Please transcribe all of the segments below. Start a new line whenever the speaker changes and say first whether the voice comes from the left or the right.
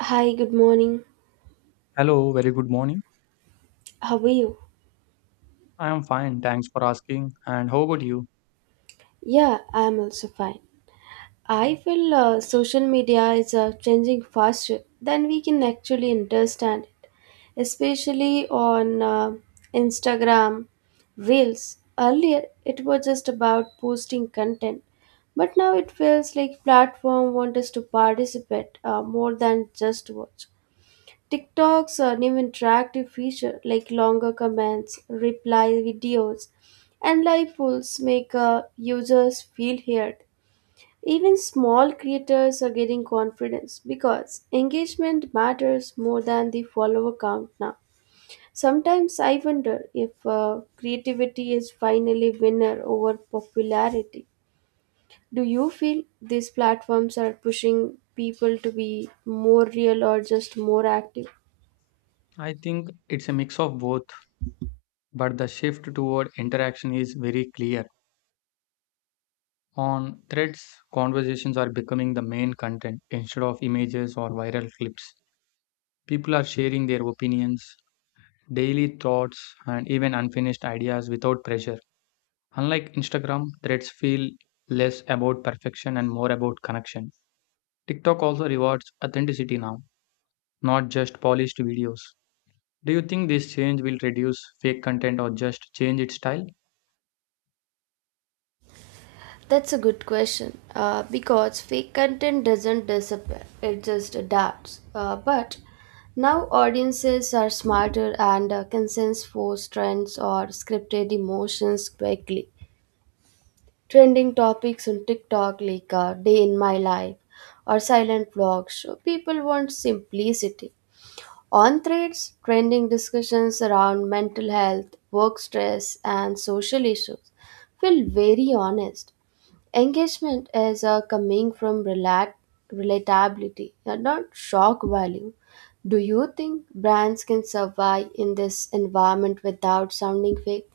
right: Hi, good morning.
left: Hello, very good morning.
right: How are you?
left: I am fine, thanks for asking. And how about you?
right: Yeah, I'm also fine. I feel social media is changing faster than we can actually understand, it. Especially on Instagram, Reels. Earlier, it was just about posting content, but now it feels like platform want us to participate more than just watch. TikTok's new interactive feature like longer comments, reply videos, and live polls make users feel heard. Even small creators are getting confidence because engagement matters more than the follower count now. Sometimes I wonder if creativity is finally winner over popularity. Do you feel these platforms are pushing people to be more real or just more active?
left: I think it's a mix of both, but the shift toward interaction is very clear. On threads, conversations are becoming the main content instead of images or viral clips. People are sharing their opinions, daily thoughts, and even unfinished ideas without pressure. Unlike Instagram, threads feel less about perfection and more about connection. TikTok also rewards authenticity now, not just polished videos. Do you think this change will reduce fake content or just change its style?
right: That's a good question. Because fake content doesn't disappear, it just adapts. But now audiences are smarter and can sense forced trends or scripted emotions quickly. Trending topics on TikTok like Day in My Life or silent vlogs show people want simplicity. On threads, trending discussions around mental health, work stress, and social issues feel very honest. Engagement is coming from relatability, and not shock value. Do you think brands can survive in this environment without sounding fake?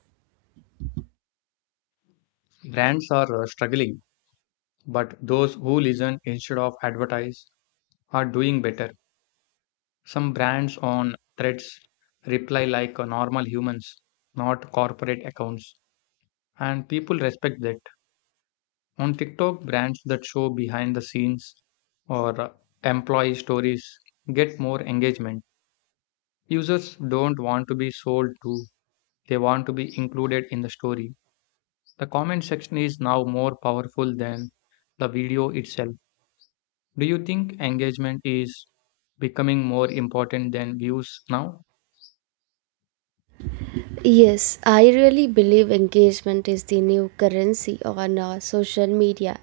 left: Brands are struggling, but those who listen instead of advertise are doing better. Some brands on threads reply like normal humans, not corporate accounts, and people respect that. On TikTok, brands that show behind the scenes or employee stories get more engagement. Users don't want to be sold to, they want to be included in the story. The comment section is now more powerful than the video itself. Do you think engagement is becoming more important than views now?
right: Yes, I really believe engagement is the new currency on social media.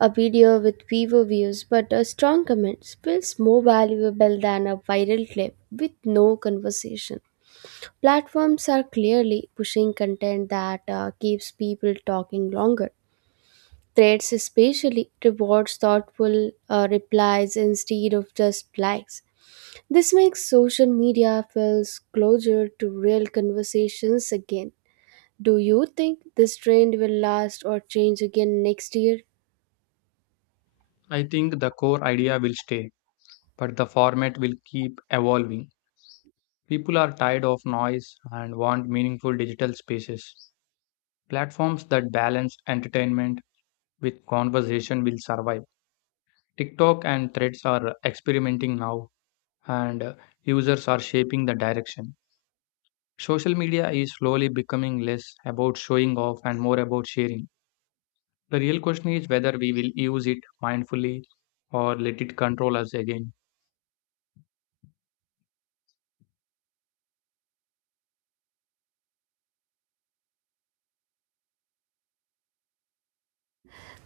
right: A video with fewer views but a strong comment feels more valuable than a viral clip with no conversation. Platforms are clearly pushing content that keeps people talking longer. Threads especially rewards thoughtful replies instead of just likes. This makes social media feels closer to real conversations again. Do you think this trend will last or change again next year?
left: I think the core idea will stay, but the format will keep evolving. People are tired of noise and want meaningful digital spaces. Platforms that balance entertainment with conversation will survive. TikTok and Threads are experimenting now, and users are shaping the direction. Social media is slowly becoming less about showing off and more about sharing. The real question is whether we will use it mindfully or let it control us again.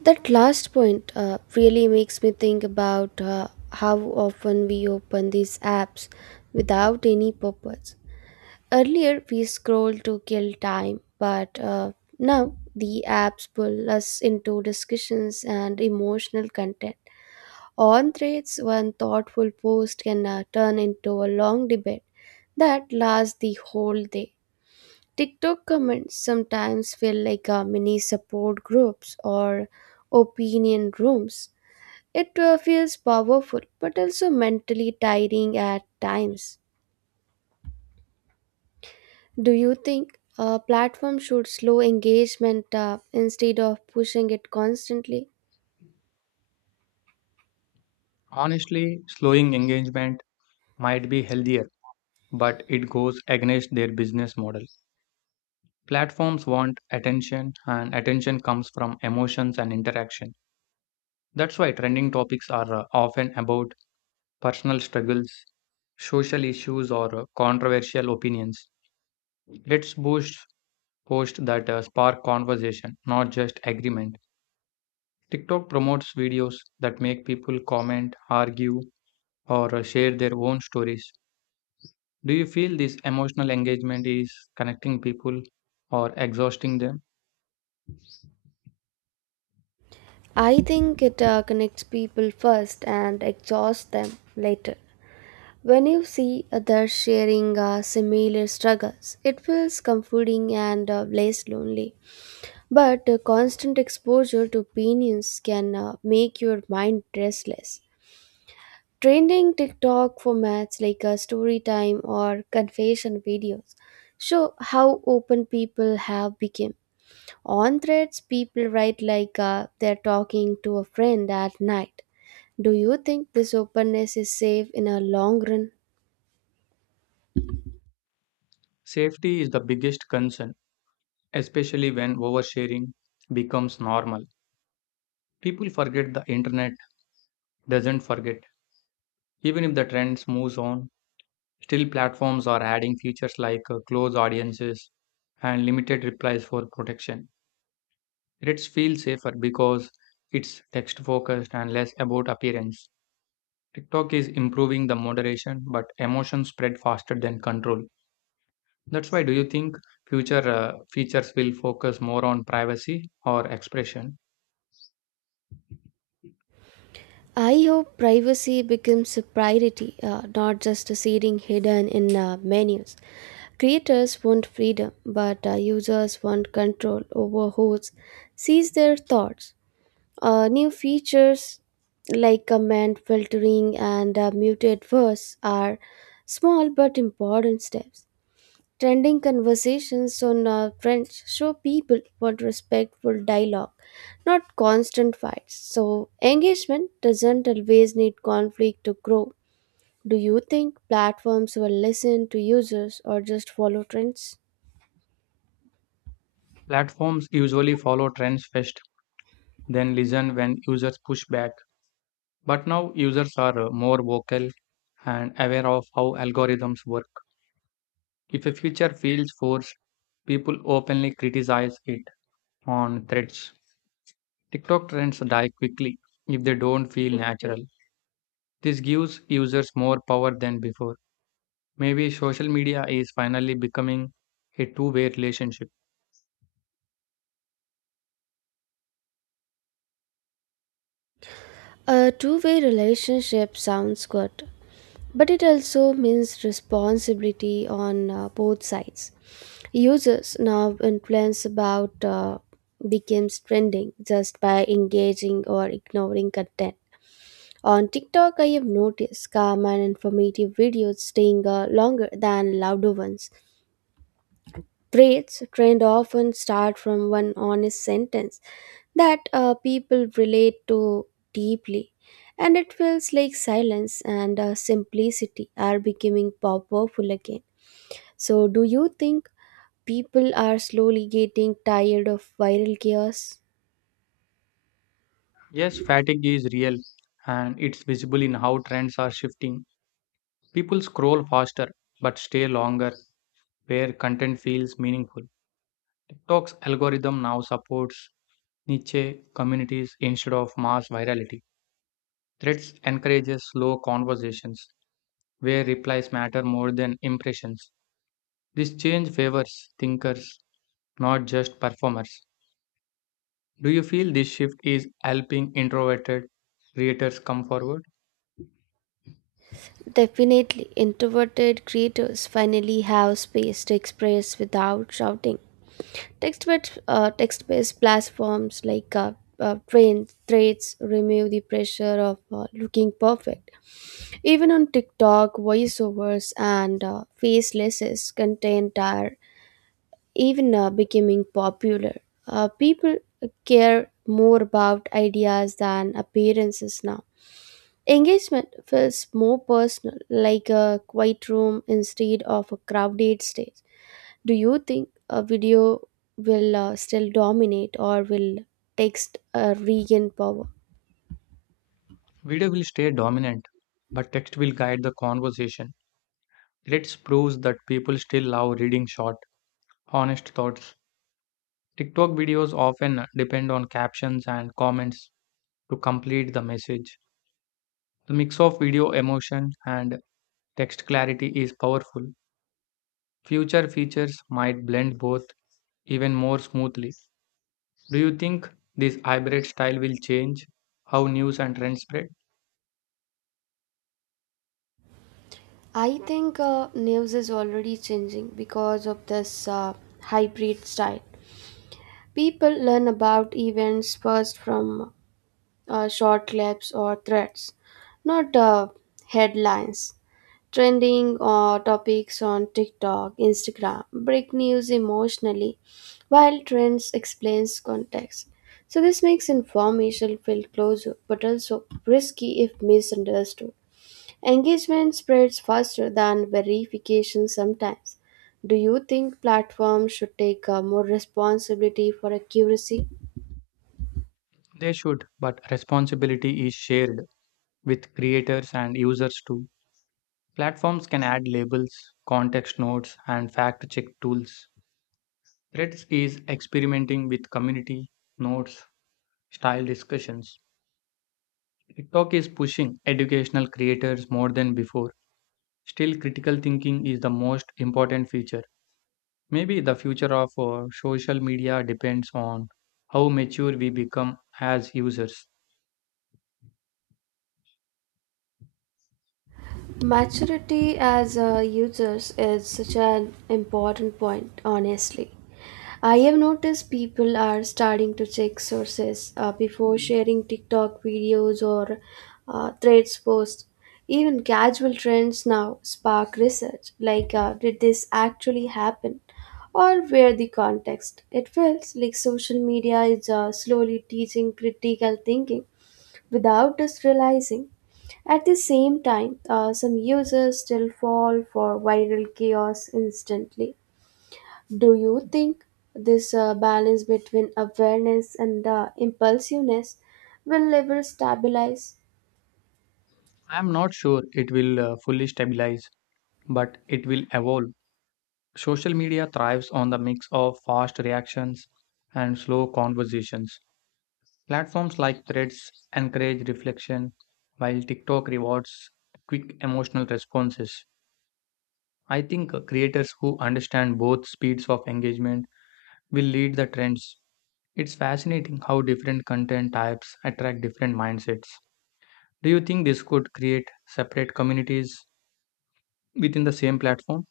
right: That last point really makes me think about how often we open these apps without any purpose. Earlier, we scrolled to kill time, but now the apps pull us into discussions and emotional content. On threads, one thoughtful post can turn into a long debate that lasts the whole day. TikTok comments sometimes feel like mini support groups or opinion rooms. It feels powerful but also mentally tiring at times. Do you think a platform should slow engagement instead of pushing it constantly?
left: Honestly, slowing engagement might be healthier, but it goes against their business model. Platforms want attention, and attention comes from emotions and interaction. That's why trending topics are often about personal struggles, social issues, or controversial opinions. Let's boost posts that spark conversation, not just agreement. TikTok promotes videos that make people comment, argue, or share their own stories. Do you feel this emotional engagement is connecting people or exhausting them?
right: I think it connects people first and exhausts them later. When you see others sharing similar struggles, it feels comforting and less lonely. But constant exposure to opinions can make your mind restless. Trending TikTok formats like a story time or confession videos show how open people have become. On threads, people write like they're talking to a friend at night. Do you think this openness is safe in a long run?
left: Safety is the biggest concern, especially when oversharing becomes normal. People forget the internet doesn't forget. Even if the trends moves on, still platforms are adding features like close audiences and limited replies for protection. Threads feel safer because it's text focused and less about appearance. TikTok is improving the moderation, but emotions spread faster than control. That's why do you think future features will focus more on privacy or expression?
right: I hope privacy becomes a priority, not just a setting hidden in menus. Creators want freedom, but users want control over who sees their thoughts. New features like comment filtering and muted verse are small but important steps. Trending conversations on trends show people want respectful dialogue, not constant fights. So, engagement doesn't always need conflict to grow. Do you think platforms will listen to users or just follow trends?
left: Platforms usually follow trends first, then listen when users push back. But now users are more vocal and aware of how algorithms work. If a feature feels forced, people openly criticize it on threads. TikTok trends die quickly if they don't feel natural. This gives users more power than before. Maybe social media is finally becoming a two-way relationship.
right: A two-way relationship sounds good, but it also means responsibility on both sides. Users now influence about becomes trending just by engaging or ignoring content. On TikTok, I have noticed calm and informative videos staying longer than louder ones. Threads trend often start from one honest sentence that people relate to deeply. And it feels like silence and simplicity are becoming powerful again. So, do you think people are slowly getting tired of viral chaos?
left: Yes, fatigue is real and it's visible in how trends are shifting. People scroll faster but stay longer where content feels meaningful. TikTok's algorithm now supports niche communities instead of mass virality. Threads encourages slow conversations where replies matter more than impressions. This change favors thinkers, not just performers. Do you feel this shift is helping introverted creators come forward?
right: Definitely, introverted creators finally have space to express without shouting. Text-based platforms like Trend, Threads remove the pressure of looking perfect. Even on TikTok, voiceovers and facelesses content are even becoming popular. People care more about ideas than appearances now. Engagement feels more personal, like a quiet room instead of a crowded stage. Do you think a video will still dominate or will text regain power?
left: Video will stay dominant, but text will guide the conversation. Let's prove that people still love reading short, honest thoughts. TikTok videos often depend on captions and comments to complete the message. The mix of video emotion and text clarity is powerful. Future features might blend both even more smoothly. Do you think this hybrid style will change how news and trends spread?
right: I think news is already changing because of this hybrid style. People learn about events first from short clips or threads, not headlines. Trending topics on TikTok, Instagram break news emotionally, while trends explains context. So this makes information feel closer, but also risky if misunderstood. Engagement spreads faster than verification sometimes. Do you think platforms should take more responsibility for accuracy?
left: They should, but responsibility is shared with creators and users too. Platforms can add labels, context notes, and fact check tools. Threads is experimenting with community notes, style discussions. TikTok is pushing educational creators more than before. Still, critical thinking is the most important feature. Maybe the future of social media depends on how mature we become as users.
right: Maturity as users is such an important point, honestly. I have noticed people are starting to check sources before sharing TikTok videos or threads posts. Even casual trends now spark research like, did this actually happen? Or where the context? It feels like social media is slowly teaching critical thinking without us realizing. At the same time, some users still fall for viral chaos instantly. Do you think this balance between awareness and impulsiveness will ever stabilize?
left: I'm not sure it will fully stabilize, but it will evolve. Social media thrives on the mix of fast reactions and slow conversations. Platforms like Threads encourage reflection, while TikTok rewards quick emotional responses. I think creators who understand both speeds of engagement will lead the trends. It's fascinating how different content types attract different mindsets. Do you think this could create separate communities within the same platform?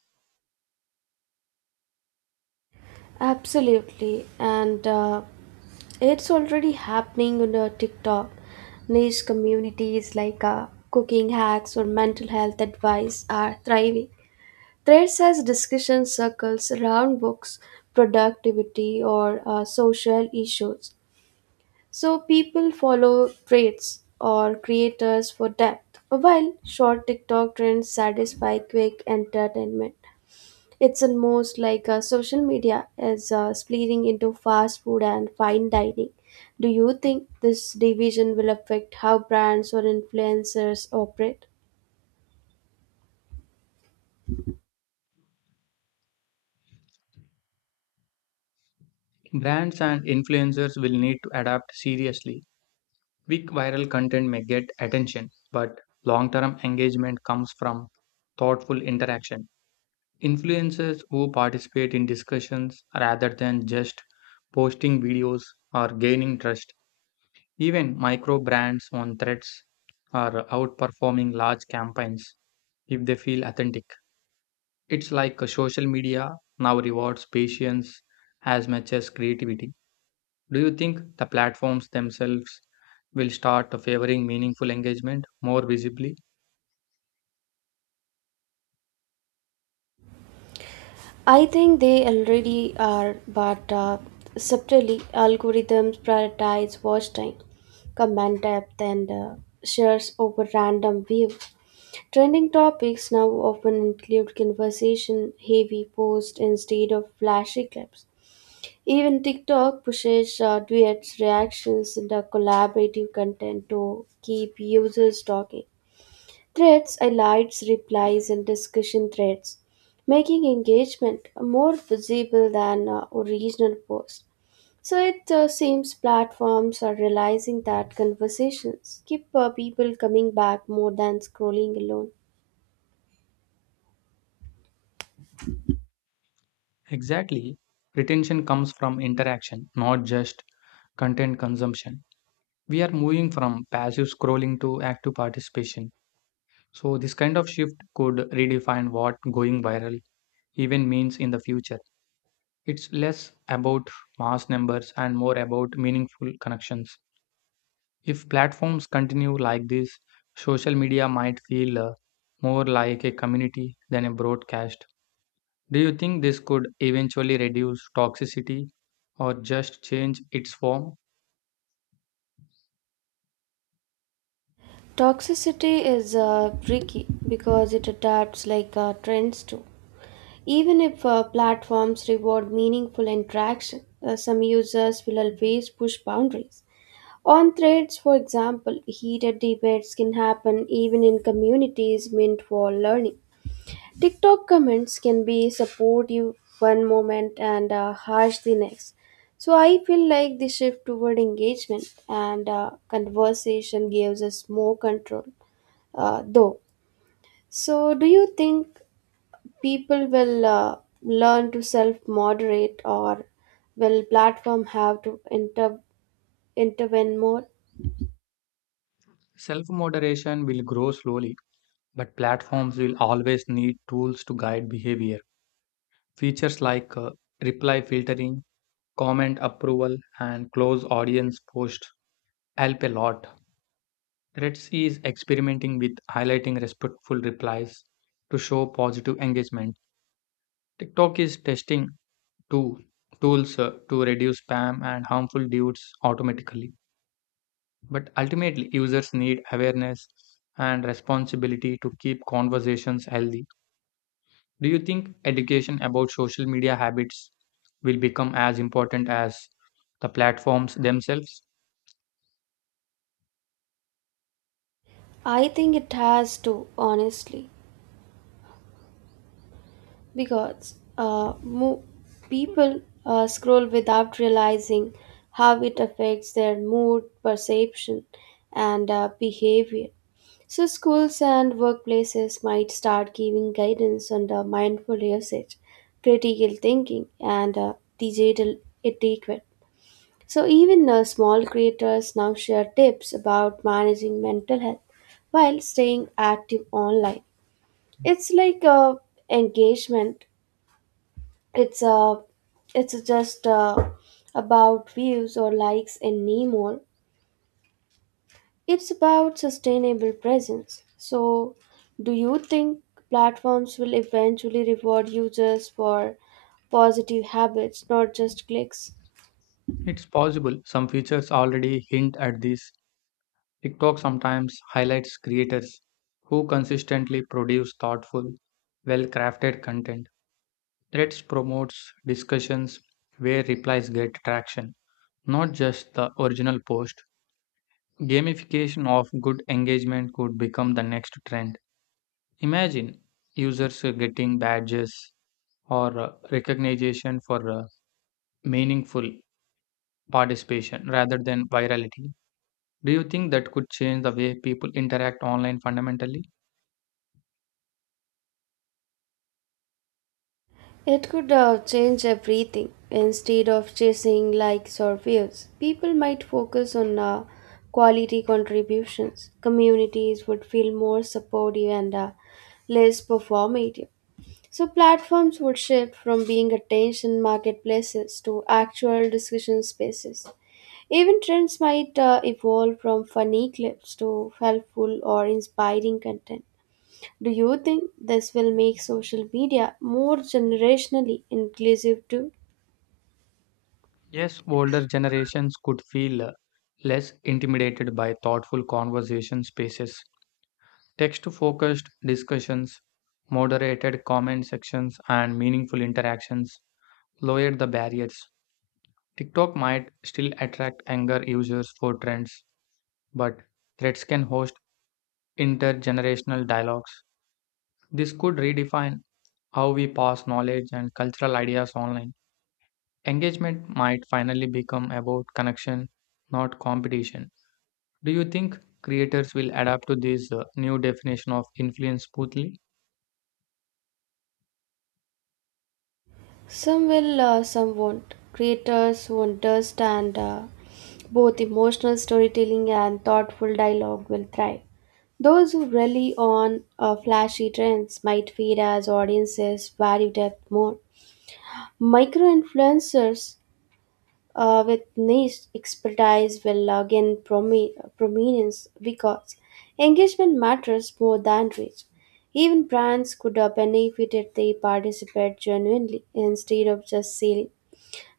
right: Absolutely, and it's already happening on TikTok. Niche communities like cooking hacks or mental health advice are thriving. Threads as discussion circles around books, productivity, or social issues. So people follow threads or creators for depth, while short TikTok trends satisfy quick entertainment. It's almost like social media is splitting into fast food and fine dining. Do you think this division will affect how brands or influencers operate?
left: Brands and influencers will need to adapt seriously. Quick viral content may get attention, but long term engagement comes from thoughtful interaction. Influencers who participate in discussions rather than just posting videos are gaining trust. Even micro brands on threads are outperforming large campaigns if they feel authentic. It's like a social media now rewards patience as much as creativity. Do you think the platforms themselves will start favoring meaningful engagement more visibly?
right: I think they already are, but subtly, algorithms prioritize watch time, comment depth, and shares over random view. Trending topics now often include conversation heavy posts instead of flashy clips. Even TikTok pushes duets, reactions, and collaborative content to keep users talking. Threads highlights replies and discussion threads, making engagement more visible than original posts. So it seems platforms are realizing that conversations keep people coming back more than scrolling alone.
left: Exactly. Retention comes from interaction, not just content consumption. We are moving from passive scrolling to active participation. So, this kind of shift could redefine what going viral even means in the future. It's less about mass numbers and more about meaningful connections. If platforms continue like this, social media might feel more like a community than a broadcast. Do you think this could eventually reduce toxicity or just change its form?
right: Toxicity is tricky because it adapts like trends too. Even if platforms reward meaningful interaction, some users will always push boundaries. On threads, for example, heated debates can happen even in communities meant for learning. TikTok comments can be supportive one moment and harsh the next. So I feel like the shift toward engagement and conversation gives us more control, though. So do you think people will learn to self-moderate, or will platform have to intervene more?
left: Self moderation will grow slowly, but platforms will always need tools to guide behavior. Features like reply filtering, comment approval and close audience posts help a lot. Threads is experimenting with highlighting respectful replies to show positive engagement. TikTok is testing two tools to reduce spam and harmful dudes automatically. But ultimately, users need awareness and responsibility to keep conversations healthy. Do you think education about social media habits will become as important as the platforms themselves?
right: I think it has to, honestly, because people scroll without realizing how it affects their mood, perception, and behavior. So, schools and workplaces might start giving guidance on the mindful usage, critical thinking, and digital etiquette. So, even small creators now share tips about managing mental health while staying active online. It's like a engagement it's a it's just about views or likes and anymore it's about sustainable presence. So do you think platforms will eventually reward users for positive habits not just clicks?
left: It's possible some features already hint at this. TikTok sometimes highlights creators who consistently produce thoughtful, well crafted content. Threads promotes discussions where replies get traction, not just the original post. Gamification of good engagement could become the next trend. Imagine users getting badges or recognition for meaningful participation rather than virality. Do you think that could change the way people interact online fundamentally?
right: It could change everything. Instead of chasing likes or views, people might focus on quality contributions. Communities would feel more supportive and less performative. So, platforms would shift from being attention marketplaces to actual discussion spaces. Even trends might evolve from funny clips to helpful or inspiring content. Do you think this will make social media more generationally inclusive too?
left: Yes, older generations could feel less intimidated by thoughtful conversation spaces. Text focused discussions, moderated comment sections, and meaningful interactions lowered the barriers. TikTok might still attract younger users for trends, but threads can host intergenerational dialogues. This could redefine how we pass knowledge and cultural ideas online. Engagement might finally become about connection, not competition. Do you think creators will adapt to this new definition of influence smoothly?
right: Some will, some won't. Creators who understand both emotional storytelling and thoughtful dialogue will thrive. Those who rely on flashy trends might fade as audiences value depth more. Micro influencers with niche expertise will gain prominence because engagement matters more than reach. Even brands could benefit if they participate genuinely instead of just selling.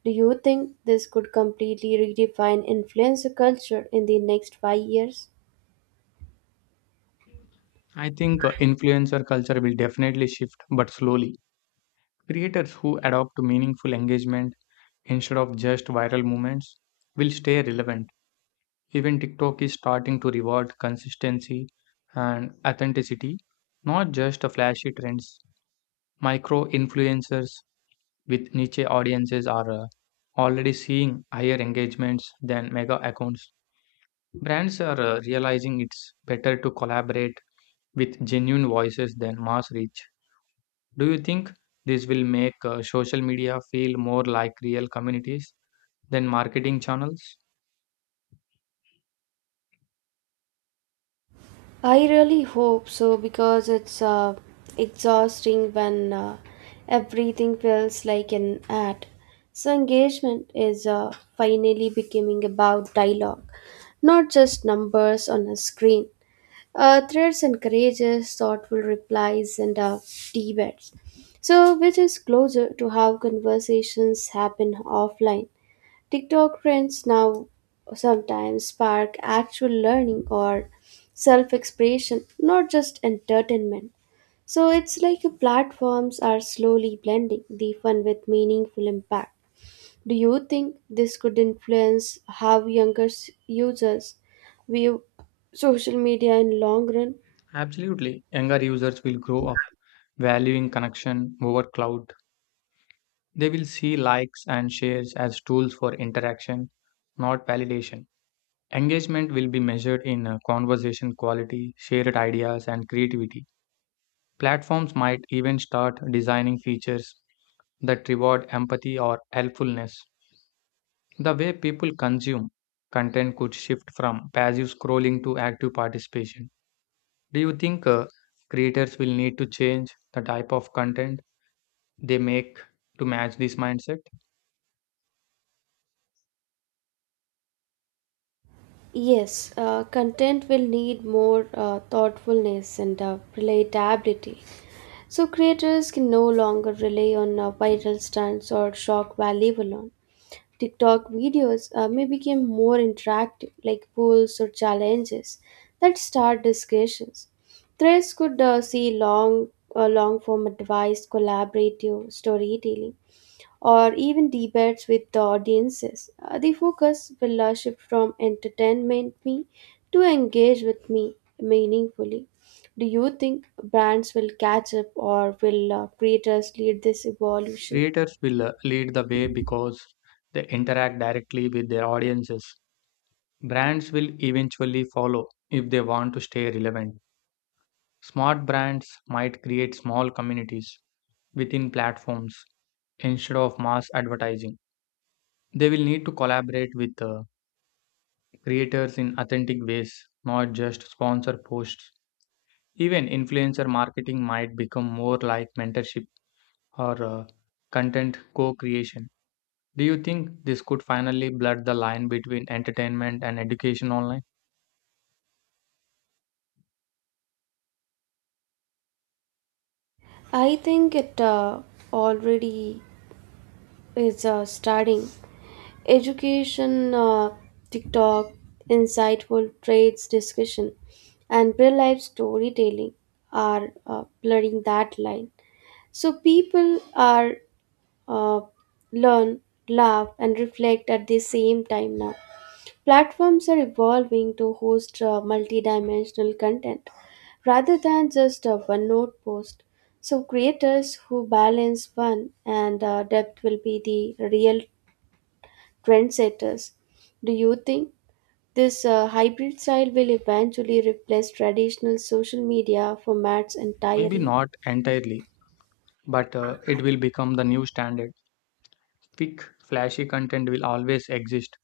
right: Do you think this could completely redefine influencer culture in the next 5 years?
left: I think influencer culture will definitely shift, but slowly. Creators who adopt to meaningful engagement instead of just viral movements will stay relevant. Even TikTok is starting to reward consistency and authenticity, not just flashy trends. Micro influencers with niche audiences are already seeing higher engagements than mega accounts. Brands are realizing it's better to collaborate with genuine voices than mass reach. Do you think this will make social media feel more like real communities than marketing channels?
right: I really hope so because it's exhausting when everything feels like an ad. So, engagement is finally becoming about dialogue, not just numbers on a screen. Threads encourages thoughtful replies and debates, so which is closer to how conversations happen offline. TikTok trends now sometimes spark actual learning or self expression, not just entertainment. So it's like platforms are slowly blending the fun with meaningful impact. Do you think this could influence how users view social media in long run?
left: Absolutely. Younger users will grow up valuing connection over cloud. They will see likes and shares as tools for interaction, not validation. Engagement will be measured in conversation quality, shared ideas, and creativity. Platforms might even start designing features that reward empathy or helpfulness. The way people consume content could shift from passive scrolling to active participation. Do you think creators will need to change the type of content they make to match this mindset?
right: Yes, content will need more thoughtfulness and relatability. So creators can no longer rely on viral stunts or shock value alone. TikTok videos may become more interactive, like polls or challenges that start discussions. Threads could see long form advice, collaborative storytelling, or even debates with the audiences. The focus will shift from entertainment me to engage with me meaningfully. Do you think brands will catch up or will creators lead this evolution?
left: Creators will lead the way because they interact directly with their audiences. Brands will eventually follow if they want to stay relevant. Smart brands might create small communities within platforms instead of mass advertising. They will need to collaborate with creators in authentic ways, not just sponsor posts. Even influencer marketing might become more like mentorship or content co creation. Do you think this could finally blur the line between entertainment and education online?
right: I think it already is starting. Education, TikTok, insightful trades discussion, and real life storytelling are blurring that line. So people are uh, learn, laugh, and reflect at the same time now. Platforms are evolving to host multidimensional content rather than just a one note post. So, creators who balance fun and depth will be the real trendsetters. Do you think this hybrid style will eventually replace traditional social media formats
left: Maybe
right: entirely?
left: not entirely but it will become the new standard. Quick, flashy content will always exist,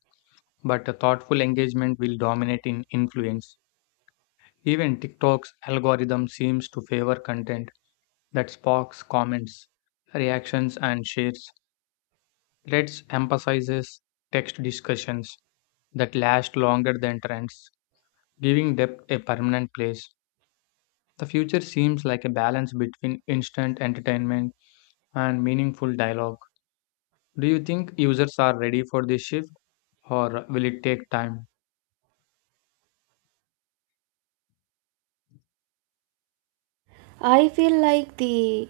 left: but a thoughtful engagement will dominate in influence. Even TikTok's algorithm seems to favor content that sparks comments, reactions, and shares. Threads emphasizes text discussions that last longer than trends, giving depth a permanent place. The future seems like a balance between instant entertainment and meaningful dialogue. Do you think users are ready for this shift or will it take time?
right: I feel like the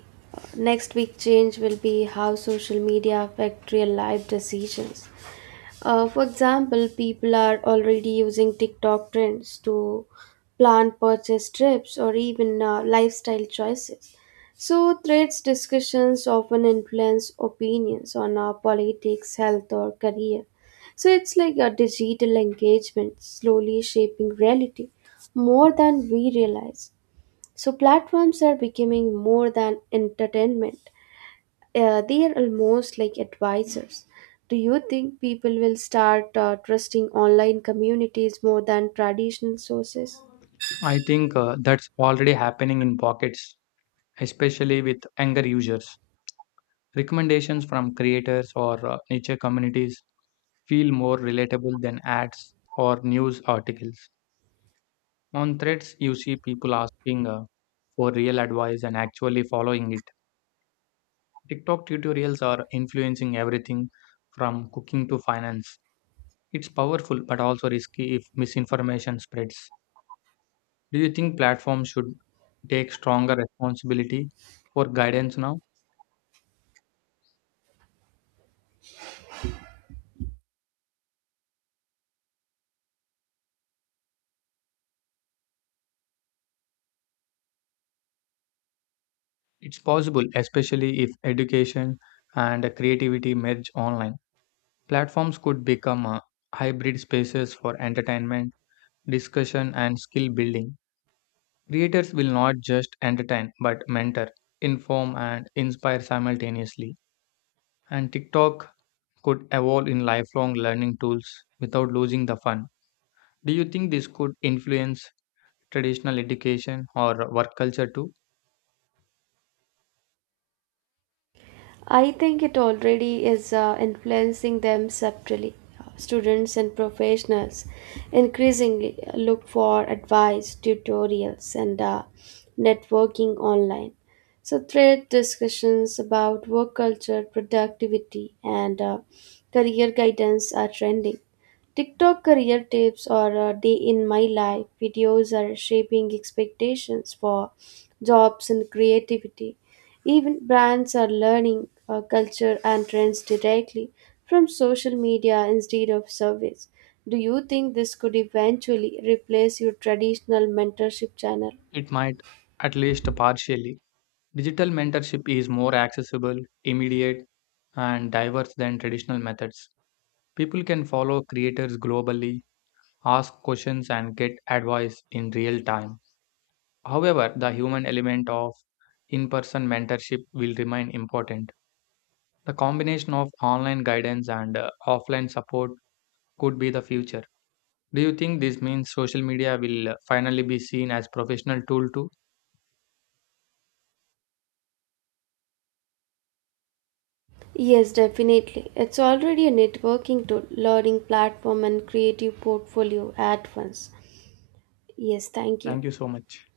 right: next big change will be how social media affect real life decisions. For example, people are already using TikTok trends to plan purchase trips or even lifestyle choices. So, threads discussions often influence opinions on our politics, health, or career. So, it's like a digital engagement slowly shaping reality more than we realize. So platforms are becoming more than entertainment. They are almost like advisors. Do you think people will start trusting online communities more than traditional sources?
left: I think that's already happening in pockets, especially with younger users. Recommendations from creators or niche communities feel more relatable than ads or news articles. On threads, you see people asking for real advice and actually following it. TikTok tutorials are influencing everything from cooking to finance. It's powerful but also risky if misinformation spreads. Do you think platforms should take stronger responsibility for guidance now? It's possible, especially if education and creativity merge online. Platforms could become hybrid spaces for entertainment, discussion, and skill building. Creators will not just entertain but mentor, inform, and inspire simultaneously. And TikTok could evolve in lifelong learning tools without losing the fun. Do you think this could influence traditional education or work culture too?
right: I think it already is influencing them subtly. Students and professionals increasingly look for advice, tutorials, and networking online. So, thread discussions about work culture, productivity, and career guidance are trending. TikTok career tips or a day in my life videos are shaping expectations for jobs and creativity. Even brands are learning culture and trends directly from social media instead of surveys. Do you think this could eventually replace your traditional mentorship channel?
left: It might, at least partially. Digital mentorship is more accessible, immediate, and diverse than traditional methods. People can follow creators globally, ask questions, and get advice in real time. However, the human element of in person mentorship will remain important. The combination of online guidance and offline support could be the future. Do you think this means social media will finally be seen as professional tool too?
right: Yes, definitely. It's already a networking tool, learning platform, and creative portfolio at once. Yes, thank you.
left: Thank you so much.